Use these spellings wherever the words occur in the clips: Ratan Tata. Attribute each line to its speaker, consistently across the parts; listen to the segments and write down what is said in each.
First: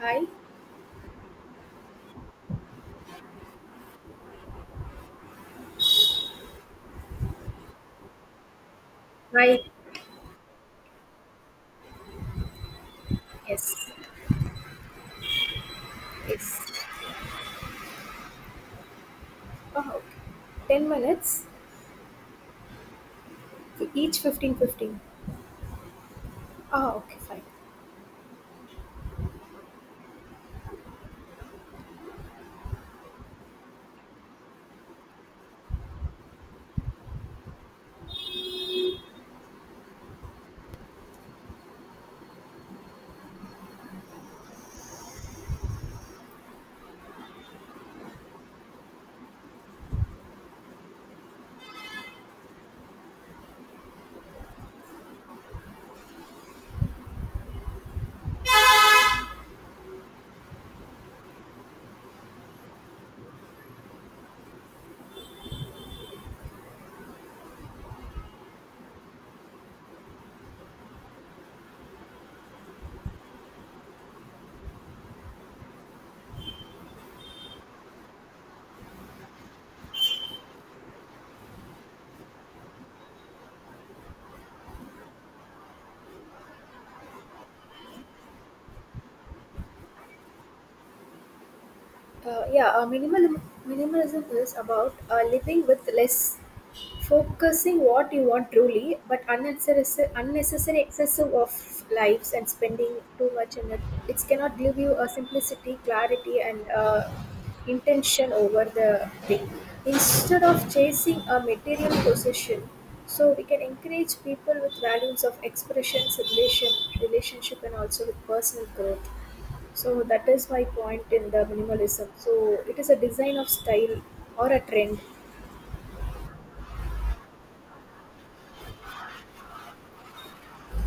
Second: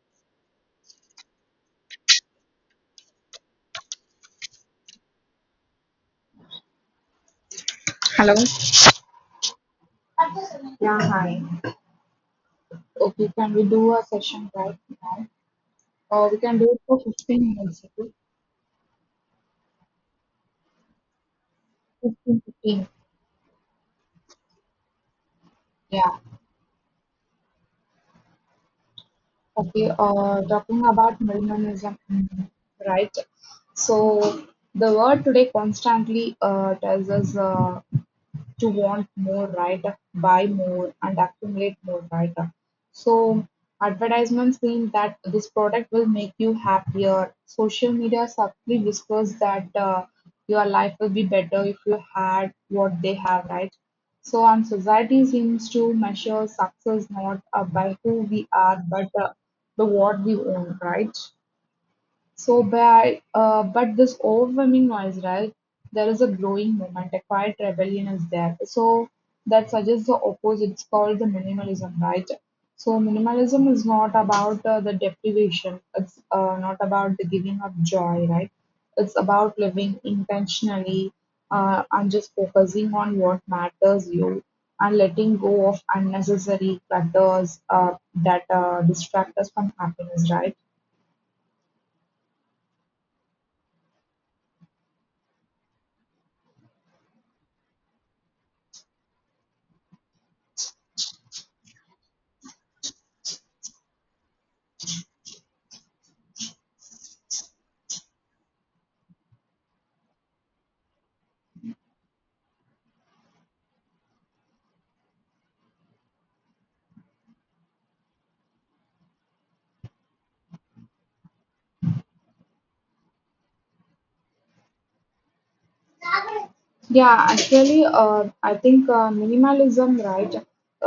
Speaker 1: Hi.
Speaker 2: Hello.
Speaker 1: Hi.
Speaker 2: Yeah, hi. Okay, can we
Speaker 1: Yes.
Speaker 2: do a session right now? Or we can do it
Speaker 1: Yes.
Speaker 2: for 15 minutes. Okay?
Speaker 1: Oh, okay. 10 minutes?
Speaker 2: 15, 15.
Speaker 1: Each 15 15.
Speaker 2: Yeah.
Speaker 1: Ah, okay, fine.
Speaker 2: Okay. Talking about minimalism, right? So the world today constantly tells us to want more, right? Buy more and accumulate more, right? So advertisements mean that this product will make you happier. Social media subtly whispers that your life will be better if you had what they have, right? So, and society seems to measure success not by who we are, but the what we own, right? So by but this overwhelming noise, right? There is a growing movement, a quiet rebellion is there. So that suggests the opposite. It's called the minimalism, right? So minimalism is not about the deprivation. It's not about the giving up joy, right? It's about living intentionally and just focusing on what matters you and letting go of unnecessary clutters that distract us from happiness, right?
Speaker 1: Uh, yeah, uh, minimal, minimalism is about living with less, focusing what you want truly, but unnecessary excessive of lives and spending too much in it. It cannot give you a simplicity, clarity, and intention over the thing. Instead of chasing a material possession, so we can encourage people with values of expression, relation, relationship, and also with personal growth. So that is my point in the minimalism. So it is a design of style or a trend.
Speaker 2: Yeah, actually, I think minimalism, right,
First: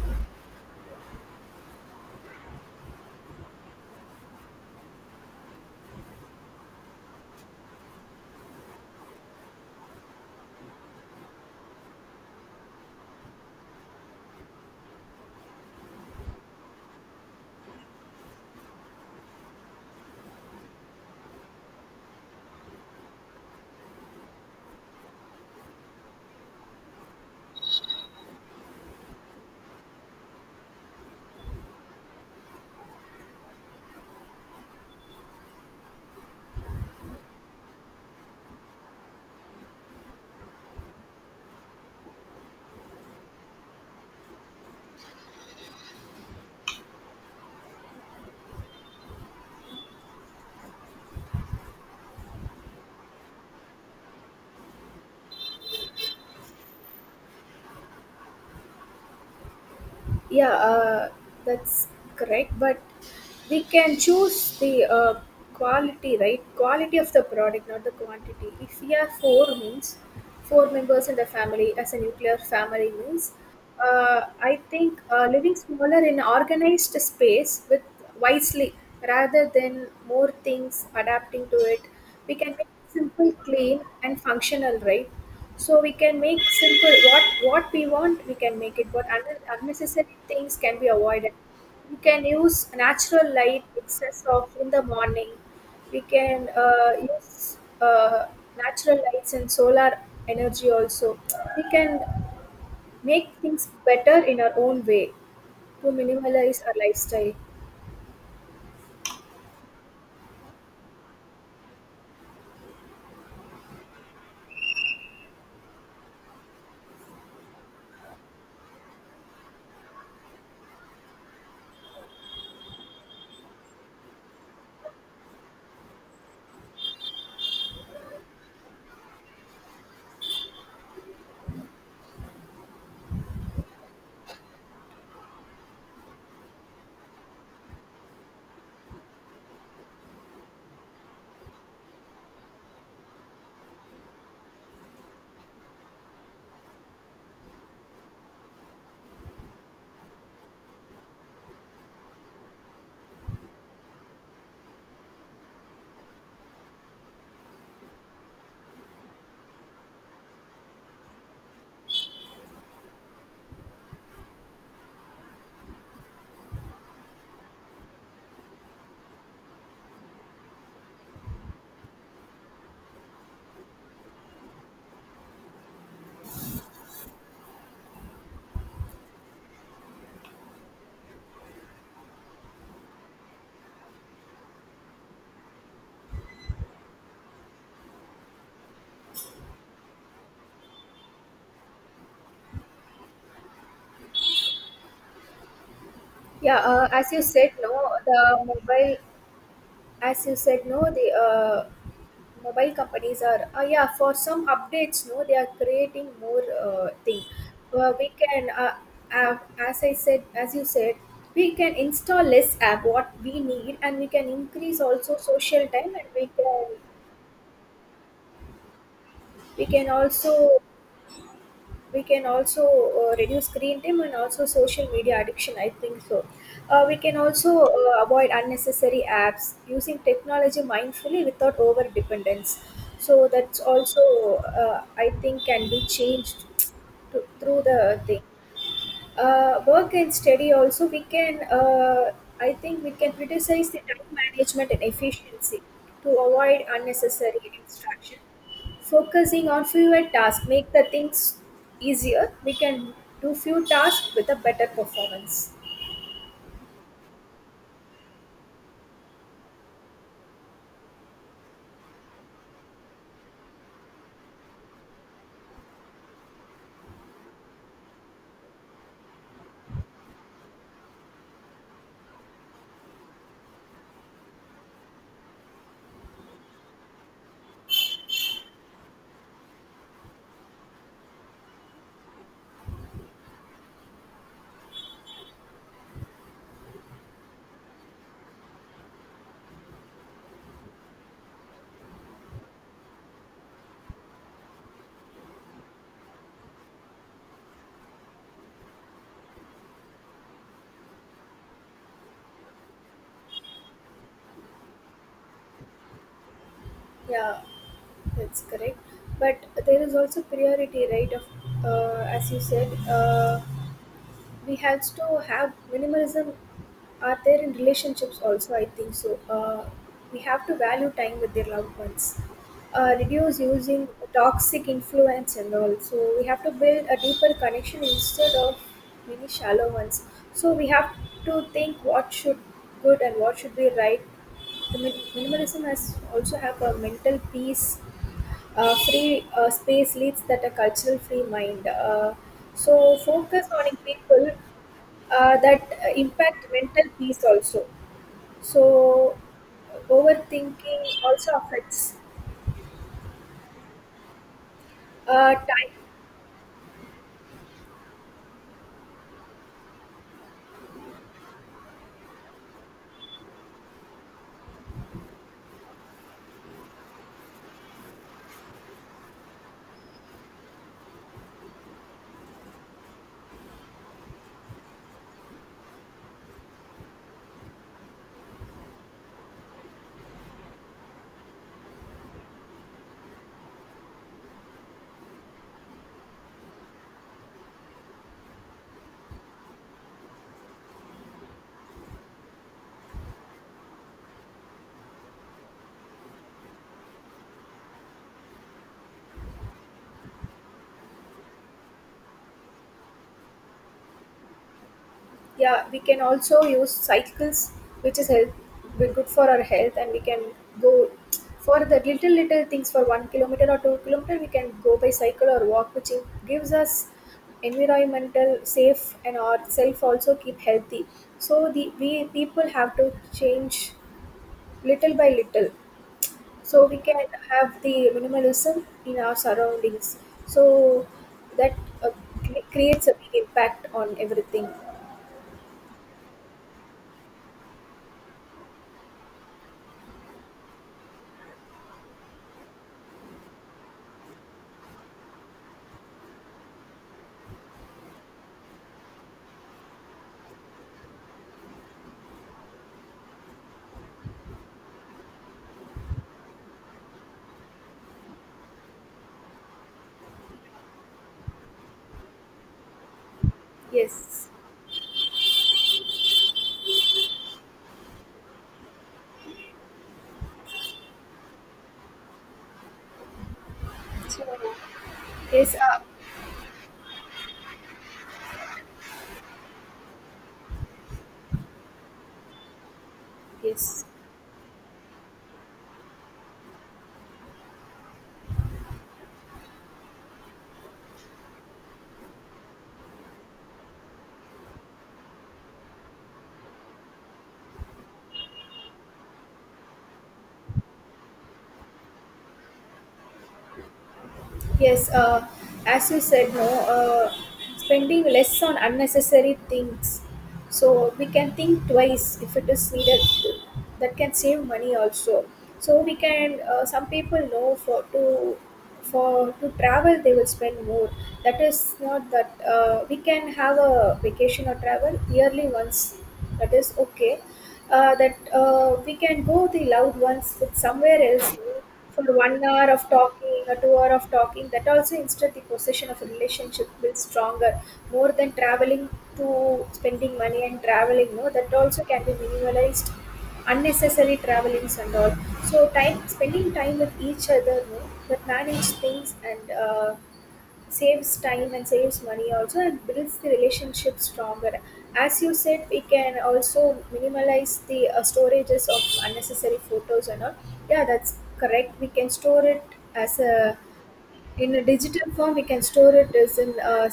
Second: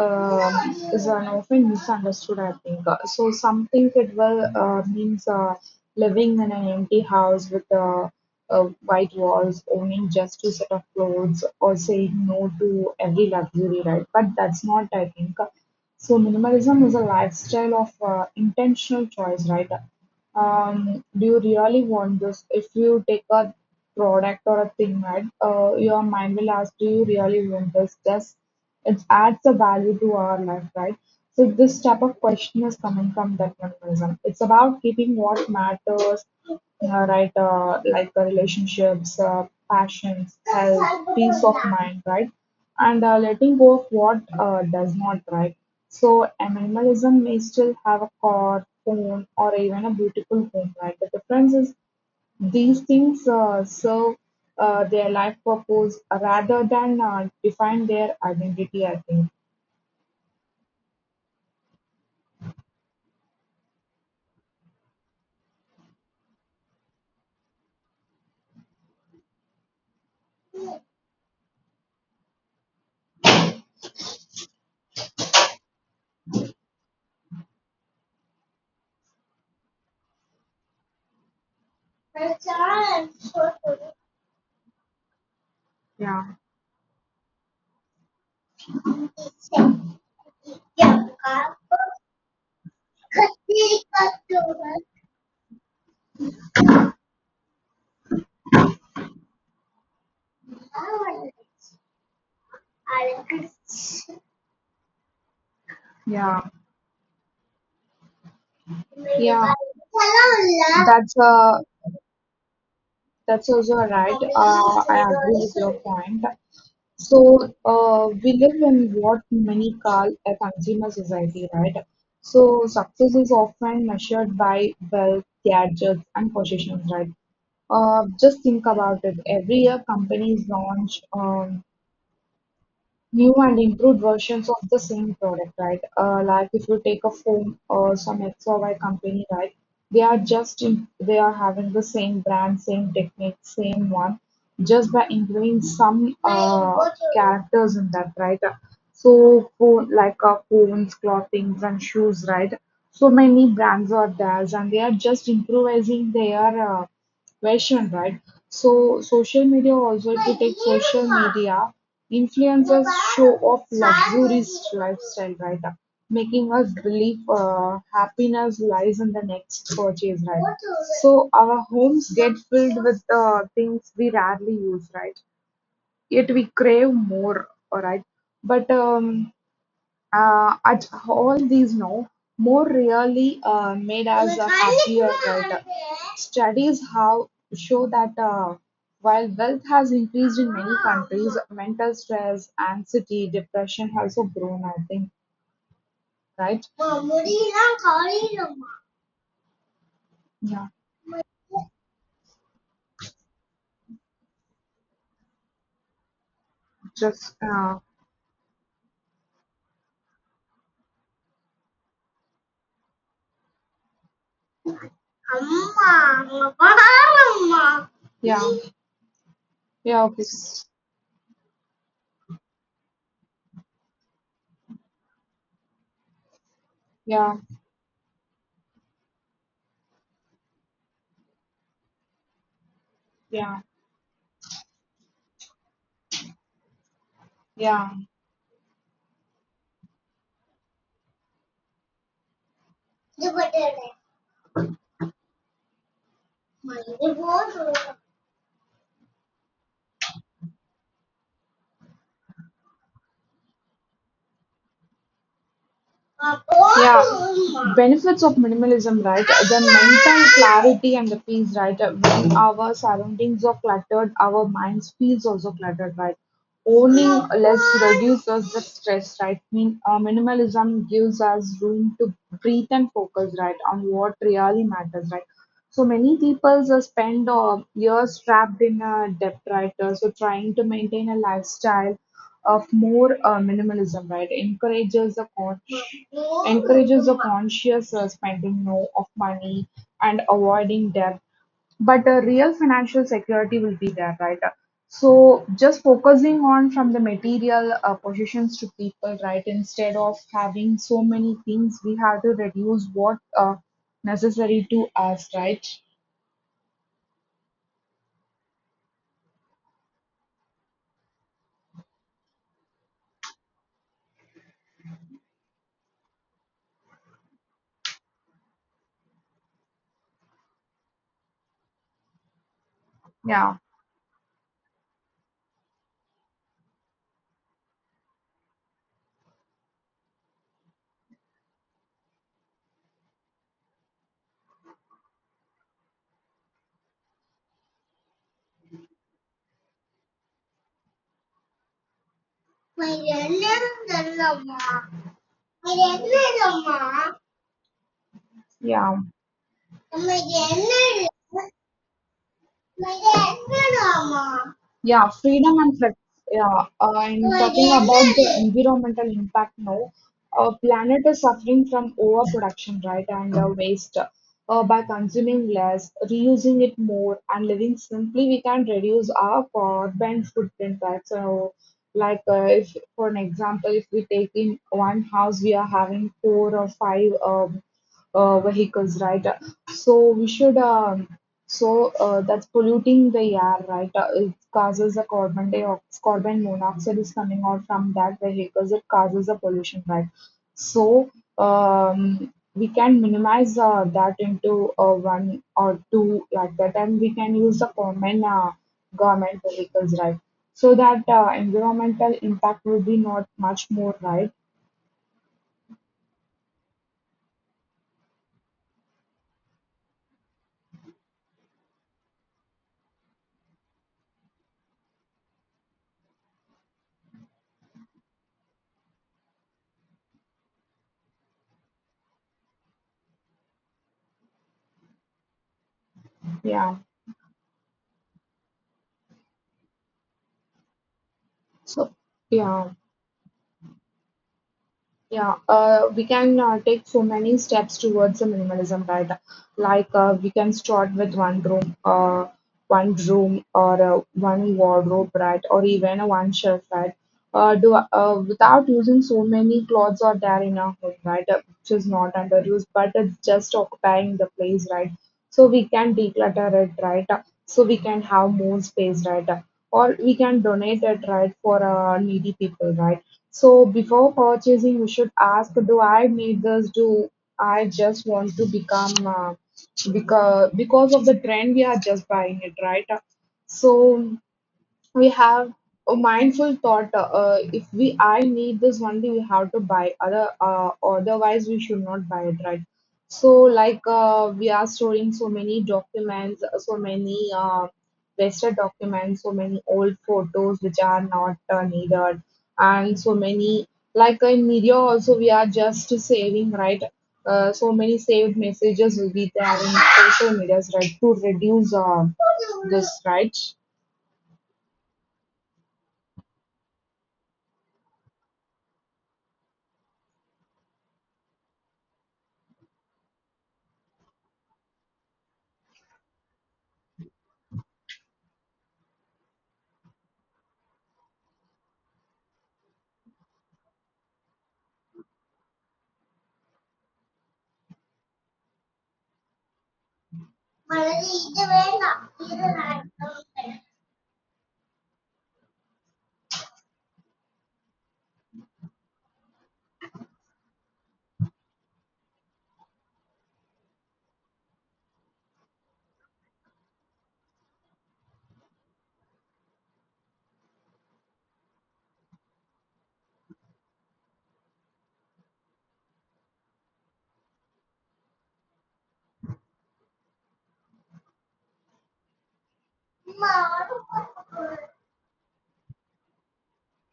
Speaker 2: is an often misunderstood. I think Some think it will means living in an empty house with white walls, owning just two set of clothes, or saying no to every luxury, right? But that's not. I think so. Minimalism is a lifestyle of intentional choice, right? Do you really want this? If you take a product or a thing, right? Your mind will ask, do you really want this? Does it adds a value to our life, right? So this type of question is coming from that mechanism. It's about keeping what matters, right? Like the relationships, passions, health, peace of mind, right? And letting go of what does not, right? So animalism may still have a car, phone, or even a beautiful home, right? The difference is these things serve their life purpose rather than define their identity, I think.
Speaker 1: Yeah, uh, that's correct. But we can choose the quality, right? Quality of the product, not the quantity. If we are four means four members in the family, as a nuclear family means, I think living smaller in organized space with wisely rather than more things adapting to it, we can make it simple, clean, and functional, right? So we can
Speaker 2: Yeah.
Speaker 1: make simple what we want, we can make it. But
Speaker 2: Yeah.
Speaker 1: unnecessary things can be
Speaker 2: Yeah.
Speaker 1: avoided. We can use natural light excess of in the morning. We can use natural lights and solar energy also. We can make things better in our own way to minimalize our lifestyle.
Speaker 2: That's uh, that's also right. I agree with your point. So, we live in what many call a consumer society, right? So, success is often measured by wealth, gadgets, and possessions, right? Just think about it. Every year, companies launch new and improved versions of the same product, right? Like if you take a phone or some X or Y company, right? They are just in, they are having the same brand, same technique, same one, just by including some characters in that, right? So phone like phones, clothing, and shoes, right? So many brands are there, and they are just improvising their version, right? So social media also, if you take social media, influencers show off luxurious lifestyle, right? Making us believe happiness lies in the next purchase, right? So our homes get filled with things we rarely use, right? Yet we crave more, all right? But at all these no, more really made us happier, right? Studies have show that while wealth has increased in many countries, mental stress, anxiety, depression has also grown, I think,
Speaker 1: Yeah,
Speaker 2: right?
Speaker 1: as you said, no, the mobile, as you said,
Speaker 2: Yeah,
Speaker 1: no, the mobile companies are yeah for some updates no they are creating more thing.
Speaker 2: just
Speaker 1: We can uh, as I said, as you said, we can install less app what we need and we can increase also social time, and
Speaker 2: yeah,
Speaker 1: we can
Speaker 2: yeah, okay.
Speaker 1: also
Speaker 2: s-
Speaker 1: we can also reduce screen time and also social media addiction, I think so. We can
Speaker 2: yeah,
Speaker 1: also avoid unnecessary apps using technology mindfully without over dependence. So that's
Speaker 2: yeah,
Speaker 1: also I think can be changed to, through the thing. Work and study also we can I think we can criticize
Speaker 2: yeah.
Speaker 1: the time management and efficiency to avoid unnecessary distraction. Focusing on fewer tasks make the things easier. We can do few tasks with a better performance.
Speaker 2: Yeah, benefits of minimalism, right? The mental clarity and the peace, right? When our surroundings are cluttered, our minds feels also cluttered, right? Owning less reduces the stress, right? Minimalism gives us room to breathe and focus, right, on what really matters, right? So many people spend years trapped in a debt, right? So trying to maintain a lifestyle of more minimalism, right? Encourages a conscious spending no of money and avoiding debt. But a real financial security will be there, right? So just focusing on from the material possessions to people, right? Instead of having so many things, we have to reduce what necessary to us, right?
Speaker 1: Yeah, that's correct. But there is also priority, right, of as you said, we have to have minimalism are there in relationships also, I think so. We have to value time with their loved ones, reduce
Speaker 2: Yeah,
Speaker 1: using toxic influence and all, so we have to build a deeper connection instead of many shallow ones. So we have to think what should good and what should be right. The minimalism has also have a mental peace. Free space leads that a cultural free mind. So focus on people, that impact mental peace also.
Speaker 2: yeah.
Speaker 1: So
Speaker 2: 我们人
Speaker 1: overthinking
Speaker 2: 类。
Speaker 1: also affects
Speaker 2: Yeah, freedom
Speaker 1: time.
Speaker 2: and flex. Yeah, and talking about the environmental impact now, our planet is suffering from overproduction, right, and waste. By consuming less, reusing it more, and living simply, we can reduce our carbon footprint, right? So, like, if for an example, if we take in one house, we are having four or five vehicles, right? So we should. So that's polluting the air, right? It causes the carbon dioxide, carbon monoxide is coming out from that vehicles. It causes the pollution, right? So we can minimize that into one or two like that, and we can use the common government vehicles, right? So that environmental impact will be not much more, right?
Speaker 1: Yeah, we can also use cycles, which is health, be good for our health, and we can go for the little little things for 1 kilometer or 2 kilometer. We can go by cycle or walk, which gives us environmental safe and ourself also keep healthy. So the we people have to change little by little, so
Speaker 2: Yeah.
Speaker 1: we can have the minimalism in our surroundings, so that uh,
Speaker 2: So yeah.
Speaker 1: creates a big impact on everything.
Speaker 2: Yeah, we can take so many steps towards the minimalism, right? Like we can start with one room, or one wardrobe, right? Or even a one shelf, right? Do without using so many clothes are there in our home, right? Which is not underused, but it's just occupying the place, right? So we can declutter it, right? So we can have more space, right? Or we can donate it, right, for needy people, right? So before
Speaker 1: Yes.
Speaker 2: purchasing, we should ask, do I need this? Do I just want to become because of the trend we are just buying it, right? So
Speaker 1: So
Speaker 2: we have
Speaker 1: yes,
Speaker 2: a mindful thought if we I need this only we have to buy, other otherwise we should not buy it, right. So
Speaker 1: yes.
Speaker 2: like we are storing so many documents, so many wasted documents, so many old photos which are not needed, and so many like in media also we are just saving, right. So many saved messages will be there in social medias, right, to reduce this, right.
Speaker 1: Yes, as you said, no, spending less on unnecessary things. So we can think twice if it is needed. That can save money also. So we can. Some people know for to travel they will spend more. That is not that we can have a vacation or travel yearly once. That is okay. That We can go the loved ones with somewhere else for 1 hour of talking or 2 hour of talking, that also instead the possession of a relationship builds stronger more than traveling. To spending money and traveling no, that also can be minimalized, unnecessary travelings and all. So time spending time with each other no, that manage things and saves time and saves money also and builds the relationship stronger. As you said, we can also minimalize the storages of unnecessary photos and all. Yeah, that's correct, we can store it as a in a digital form. We can store it as in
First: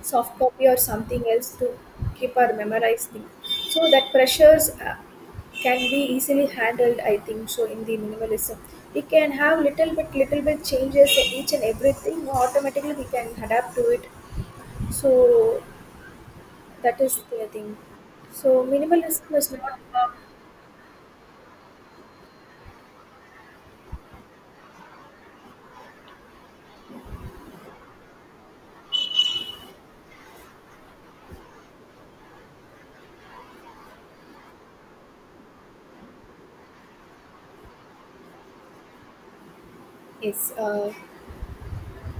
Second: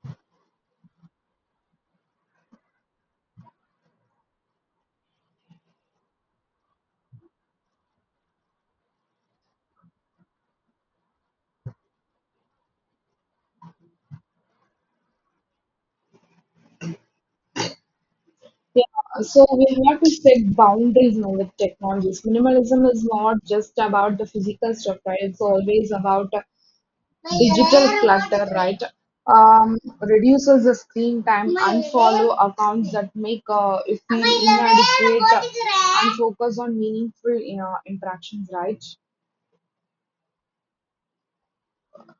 Speaker 1: soft copy or something else to keep or memorize thing, so that pressures can be easily handled, I think. So in the minimalism, we can have little bit changes in each and everything. Automatically, we can adapt to it. So that is the thing. So
Speaker 2: Yeah,
Speaker 1: minimalism
Speaker 2: so
Speaker 1: is
Speaker 2: we
Speaker 1: not.
Speaker 2: have to set boundaries now with technologies. Minimalism is not just about the physical stuff, right? It's always about digital clutter, right? Um, reduces the screen time, unfollow accounts that make you feel inadequate, and focus on meaningful interactions, right?
Speaker 1: Yes.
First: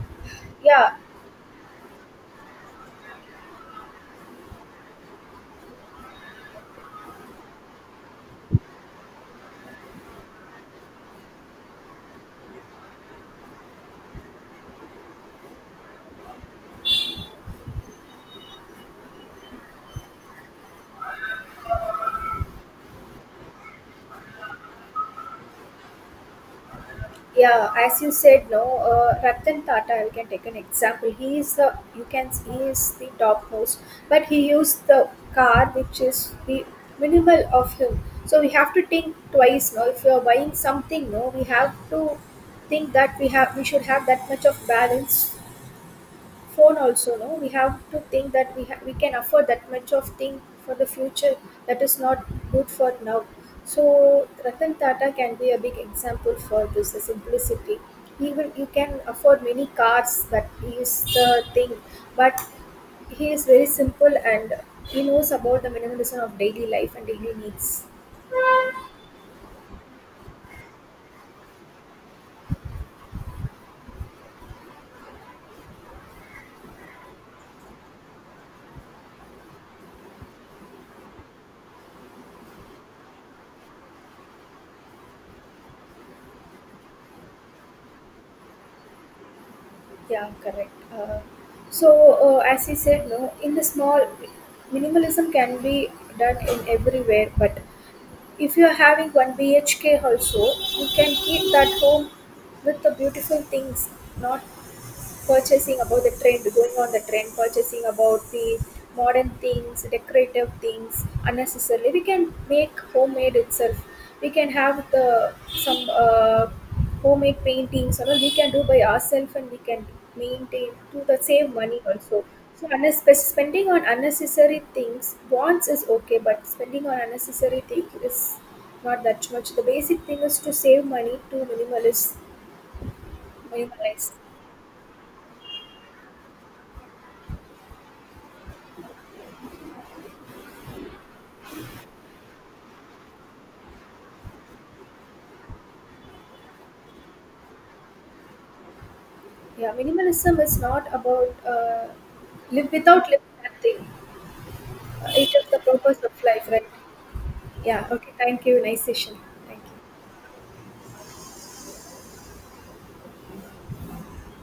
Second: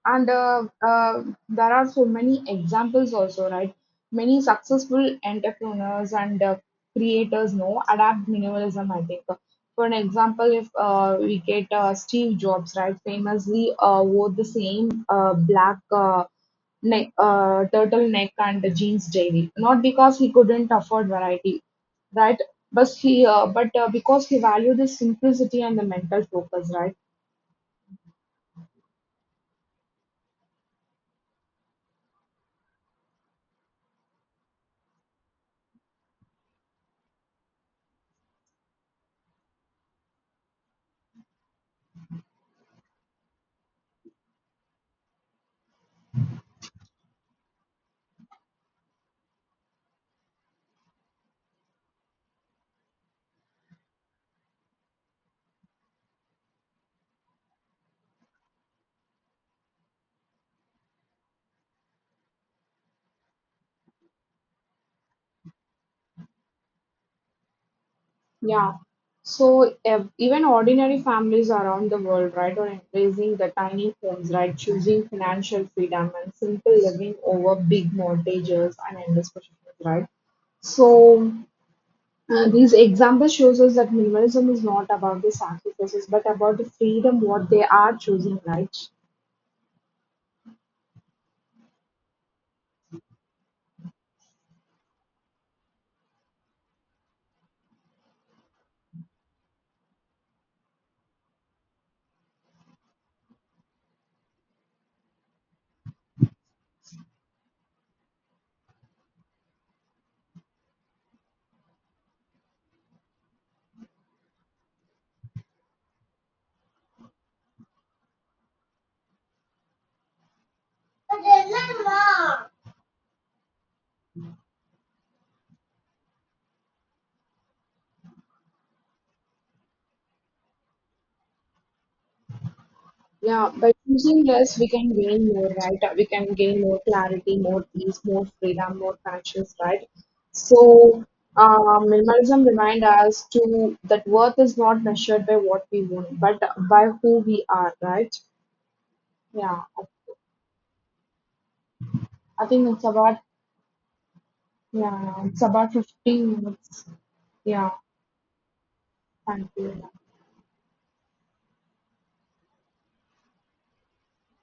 Speaker 2: And
Speaker 1: Yeah.
Speaker 2: there are so many examples also, right? Many successful entrepreneurs and creators know adapt minimalism, I think. For an example, if we get Steve Jobs, right? Famously wore the same black neck turtleneck and jeans daily, not because he couldn't afford variety, right? But he but because he valued the simplicity and the mental focus, right?
Speaker 1: Yeah, as you said, no, Ratan Tata, we can take an example. He is the you can he is the top host, but he used the car which is the minimal of him. So we have to think twice, no, if you are buying something, no, we have to think that we have we should have that much of balance. Phone also, no, we have to think that we can afford that much of thing for the future. That is not good for now. So Ratan Tata can be a big example for this, the simplicity. He will you can afford many cars, that is the thing, but he is very simple and he knows about the minimalism of daily life and daily needs.
Speaker 2: Yeah. So ev even ordinary families around the world, right, are embracing the tiny homes, right, choosing financial freedom and simple living over big mortgages and endless possessions, right? So these examples shows us that minimalism is not about the sacrifices, but about the freedom what they are choosing, right?
Speaker 1: Yeah, correct. So as he said, no, in the small, minimalism can be done in everywhere, but if you're having 1 BHK also, you can keep that home with the beautiful things, not purchasing about the trend, going on the trend, purchasing about the modern things, decorative things unnecessarily. We can make homemade itself. We can have the some homemade paintings, or we can do by ourselves, and we can maintain to the save money also. So unnecessary spending on unnecessary things wants is okay, but spending on unnecessary things is not that much. The basic thing is to save money to minimalist
Speaker 2: Yeah, by
Speaker 1: minimalize.
Speaker 2: choosing less, we can gain more, right? We can gain more clarity, more peace, more freedom, more conscience, right? So, minimalism reminds us to that worth is not measured by what we want, but by who we are, right? Yeah,
Speaker 1: Yeah, minimalism is not about
Speaker 2: I think
Speaker 1: live without living that thing. It
Speaker 2: it's
Speaker 1: is the
Speaker 2: about
Speaker 1: purpose of
Speaker 2: 15
Speaker 1: life, right?
Speaker 2: minutes. Yeah,
Speaker 1: Yeah. Okay. Thank you. Nice session.
Speaker 2: thank
Speaker 1: Thank
Speaker 2: you.
Speaker 1: you.